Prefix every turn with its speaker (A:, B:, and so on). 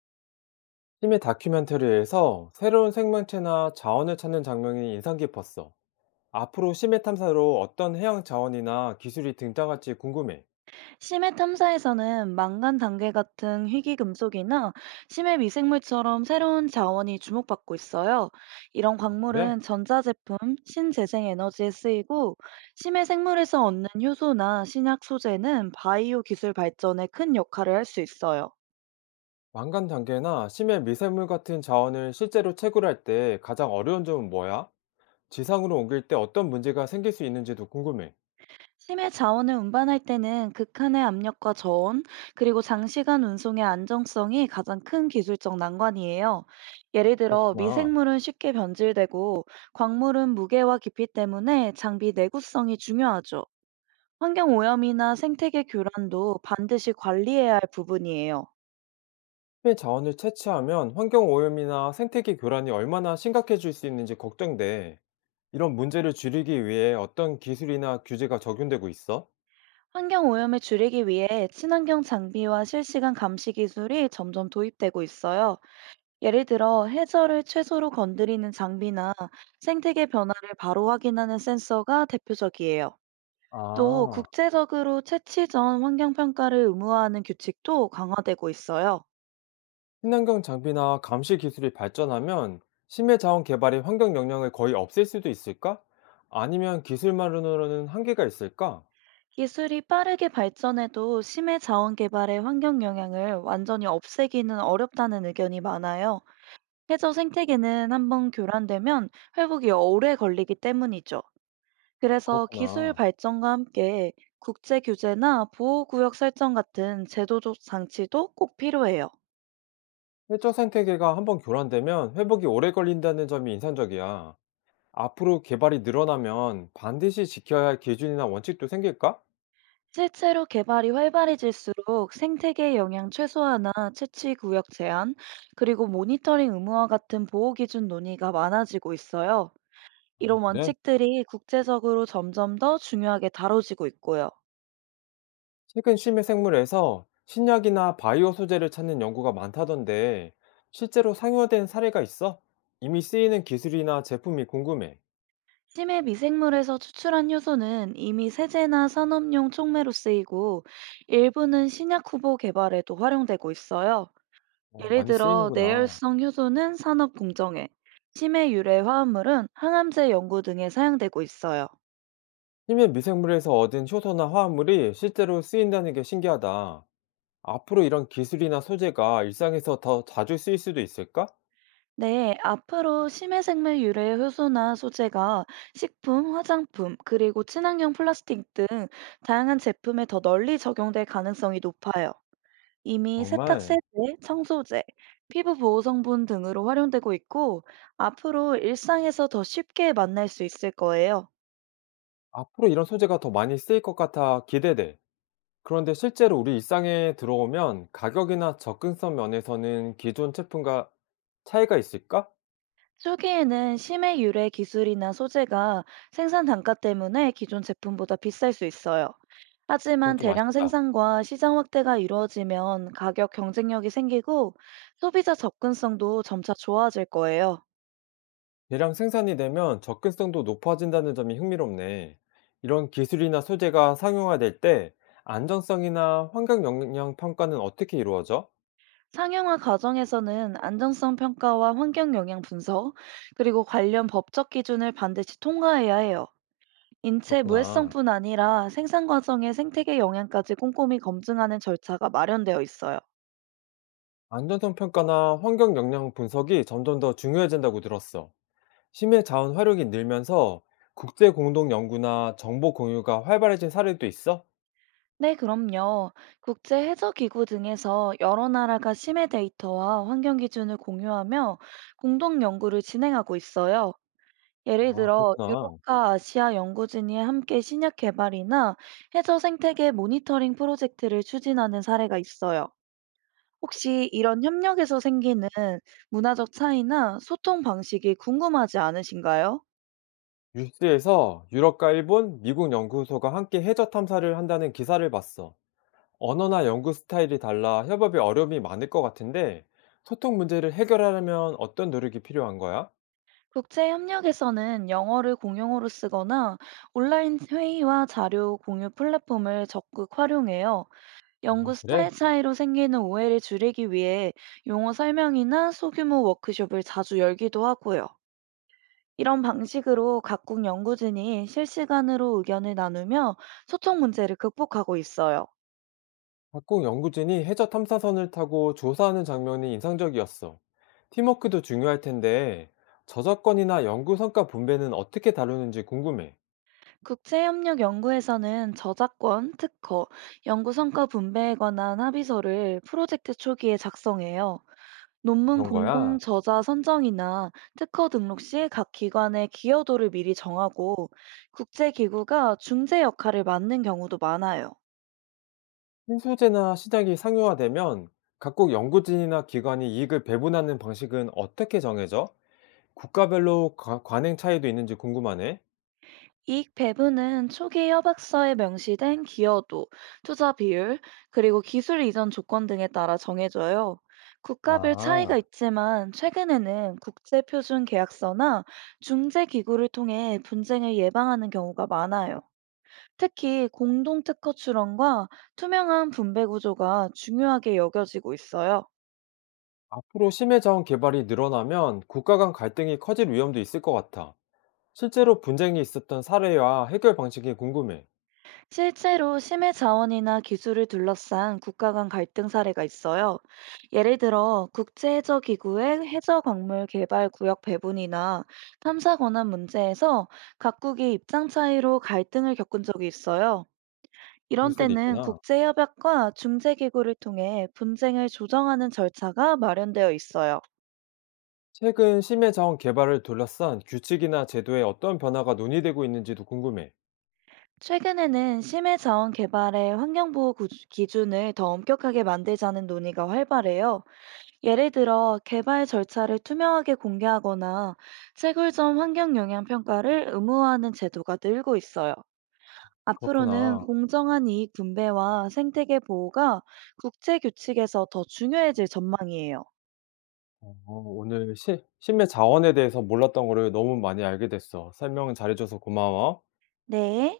A: 심해 다큐멘터리에서 새로운 생명체나 자원을 찾는 장면이 인상 깊었어. 앞으로 심해 탐사로 어떤 해양 자원이나 기술이 등장할지 궁금해.
B: 심해 탐사에서는 망간 단계 같은 희귀금속이나 심해 미생물처럼 새로운 자원이 주목받고 있어요. 이런
A: 그래?
B: 광물은 전자제품, 신재생 에너지에 쓰이고, 심해 생물에서 얻는 효소나 신약 소재는 바이오 기술 발전에 큰 역할을 할 수 있어요.
A: 왕관 단계나 심해 미생물 같은 자원을 실제로 채굴할 때 가장 어려운 점은 뭐야? 지상으로 옮길 때 어떤 문제가 생길 수 있는지도 궁금해.
B: 심해 자원을 운반할 때는 극한의 압력과 저온, 그리고 장시간 운송의 안정성이 가장 큰 기술적 난관이에요. 예를 들어
A: 그렇구나.
B: 미생물은 쉽게 변질되고 광물은 무게와 깊이 때문에 장비 내구성이 중요하죠. 환경 오염이나 생태계 교란도 반드시 관리해야 할 부분이에요.
A: 심해 자원을 채취하면 환경 오염이나 생태계 교란이 얼마나 심각해질 수 있는지 걱정돼. 이런 문제를 줄이기 위해 어떤 기술이나 규제가 적용되고 있어?
B: 환경 오염을 줄이기 위해 친환경 장비와 실시간 감시 기술이 점점 도입되고 있어요. 예를 들어 해저를 최소로 건드리는 장비나 생태계 변화를 바로 확인하는 센서가 대표적이에요. 또
A: 아.
B: 국제적으로 채취 전 환경 평가를 의무화하는 규칙도 강화되고 있어요.
A: 친환경 장비나 감시 기술이 발전하면 심해 자원 개발이 환경 영향을 거의 없앨 수도 있을까? 아니면 기술만으로는 한계가 있을까?
B: 기술이 빠르게 발전해도 심해 자원 개발의 환경 영향을 완전히 없애기는 어렵다는 의견이 많아요. 해저 생태계는 한번 교란되면 회복이 오래 걸리기 때문이죠. 그래서 기술
A: 그렇구나.
B: 발전과 함께 국제 규제나 보호구역 설정 같은 제도적 장치도 꼭 필요해요.
A: 해적 생태계가 한번 교란되면 회복이 오래 걸린다는 점이 인상적이야. 앞으로 개발이 늘어나면 반드시 지켜야 할 기준이나 원칙도 생길까?
B: 실제로 개발이 활발해질수록 생태계 영향 최소화나 채취 구역 제한, 그리고 모니터링 의무화 같은 보호 기준 논의가 많아지고 있어요. 이런
A: 그래?
B: 원칙들이 국제적으로 점점 더 중요하게 다뤄지고 있고요.
A: 최근 심해 생물에서 신약이나 바이오 소재를 찾는 연구가 많다던데 실제로 상용화된 사례가 있어? 이미 쓰이는 기술이나 제품이 궁금해.
B: 심해 미생물에서 추출한 효소는 이미 세제나 산업용 촉매로 쓰이고 일부는 신약 후보 개발에도 활용되고 있어요.
A: 어,
B: 예를
A: 많이
B: 들어
A: 쓰이는구나.
B: 내열성 효소는 산업 공정에, 심해 유래 화합물은 항암제 연구 등에 사용되고 있어요.
A: 희미 미생물에서 얻은 효소나 화합물이 실제로 쓰인다는 게 신기하다. 앞으로 이런 기술이나 소재가 일상에서 더 자주 쓰일 수도 있을까?
B: 네, 앞으로 심해 생물 유래 효소나 소재가 식품, 화장품, 그리고 친환경 플라스틱 등 다양한 제품에 더 널리 적용될 가능성이 높아요. 이미 세탁
A: 정말
B: 세제, 청소제, 피부 보호 성분 등으로 활용되고 있고 앞으로 일상에서 더 쉽게 만날 수 있을 거예요.
A: 앞으로 이런 소재가 더 많이 쓰일 것 같아 기대돼. 그런데 실제로 우리 일상에 들어오면 가격이나 접근성 면에서는 기존 제품과 차이가 있을까?
B: 초기에는 심해 유래 기술이나 소재가 생산 단가 때문에 기존 제품보다 비쌀 수 있어요. 하지만
A: 그건 좀
B: 대량
A: 아쉽다.
B: 생산과 시장 확대가 이루어지면 가격 경쟁력이 생기고 소비자 접근성도 점차 좋아질 거예요.
A: 대량 생산이 되면 접근성도 높아진다는 점이 흥미롭네. 이런 기술이나 소재가 상용화될 때 안전성이나 환경 영향 평가는 어떻게 이루어져?
B: 상용화 과정에서는 안정성 평가와 환경 영향 분석, 그리고 관련 법적 기준을 반드시 통과해야 해요. 인체
A: 그렇구나.
B: 무해성뿐 아니라 생산 과정의 생태계 영향까지 꼼꼼히 검증하는 절차가 마련되어 있어요.
A: 안전성 평가나 환경 영향 분석이 점점 더 중요해진다고 들었어. 심해 자원 활용이 늘면서 국제 공동 연구나 정보 공유가 활발해진 사례도 있어?
B: 네, 그럼요. 국제 해저 기구 등에서 여러 나라가 심해 데이터와 환경 기준을 공유하며 공동 연구를 진행하고 있어요. 예를
A: 아,
B: 들어
A: 그렇구나.
B: 유럽과 아시아 연구진이 함께 신약 개발이나 해저 생태계 모니터링 프로젝트를 추진하는 사례가 있어요. 혹시 이런 협력에서 생기는 문화적 차이나 소통 방식이 궁금하지 않으신가요?
A: 뉴스에서 유럽과 일본, 미국 연구소가 함께 해저 탐사를 한다는 기사를 봤어. 언어나 연구 스타일이 달라 협업에 어려움이 많을 것 같은데 소통 문제를 해결하려면 어떤 노력이 필요한 거야?
B: 국제 협력에서는 영어를 공용어로 쓰거나 온라인 회의와 자료 공유 플랫폼을 적극 활용해요.
A: 아,
B: 연구 스타일
A: 그래?
B: 차이로 생기는 오해를 줄이기 위해 용어 설명이나 소규모 워크숍을 자주 열기도 하고요. 이런 방식으로 각국 연구진이 실시간으로 의견을 나누며 소통 문제를 극복하고 있어요.
A: 각국 연구진이 해저 탐사선을 타고 조사하는 장면이 인상적이었어. 팀워크도 중요할 텐데 저작권이나 연구 성과 분배는 어떻게 다루는지 궁금해.
B: 국제협력 연구에서는 저작권, 특허, 연구 성과 분배에 관한 합의서를 프로젝트 초기에 작성해요. 논문
A: 그런
B: 공동
A: 거야.
B: 저자 선정이나 특허 등록 시 각 기관의 기여도를 미리 정하고 국제기구가 중재 역할을 맡는 경우도 많아요.
A: 신소재나 시장이 상용화되면 각국 연구진이나 기관이 이익을 배분하는 방식은 어떻게 정해져? 국가별로 관행 차이도 있는지 궁금하네.
B: 이익 배분은 초기 협약서에 명시된 기여도, 투자 비율, 그리고 기술 이전 조건 등에 따라 정해져요. 국가별
A: 아.
B: 차이가 있지만 최근에는 국제표준 계약서나 중재기구를 통해 분쟁을 예방하는 경우가 많아요. 특히 공동특허 출원과 투명한 분배 구조가 중요하게 여겨지고 있어요.
A: 앞으로 심해자원 개발이 늘어나면 국가 간 갈등이 커질 위험도 있을 것 같아. 실제로 분쟁이 있었던 사례와 해결 방식이 궁금해.
B: 실제로 심해 자원이나 기술을 둘러싼 국가 간 갈등 사례가 있어요. 예를 들어 국제해저기구의 해저광물 개발 구역 배분이나 탐사 권한 문제에서 각국이 입장 차이로 갈등을 겪은 적이 있어요.
A: 그럴
B: 이런
A: 수도
B: 때는
A: 있구나.
B: 국제협약과 중재기구를 통해 분쟁을 조정하는 절차가 마련되어 있어요.
A: 최근 심해자원 개발을 둘러싼 규칙이나 제도에 어떤 변화가 논의되고 있는지도 궁금해.
B: 최근에는 심해 자원 개발의 환경보호 기준을 더 엄격하게 만들자는 논의가 활발해요. 예를 들어 개발 절차를 투명하게 공개하거나 채굴점 환경 영향 평가를 의무화하는 제도가 늘고 있어요. 앞으로는
A: 그렇구나.
B: 공정한 이익 분배와 생태계 보호가 국제 규칙에서 더 중요해질 전망이에요.
A: 어, 오늘 심해자원에 대해서 몰랐던 거를 너무 많이 알게 됐어. 설명 잘해줘서 고마워.
B: 네.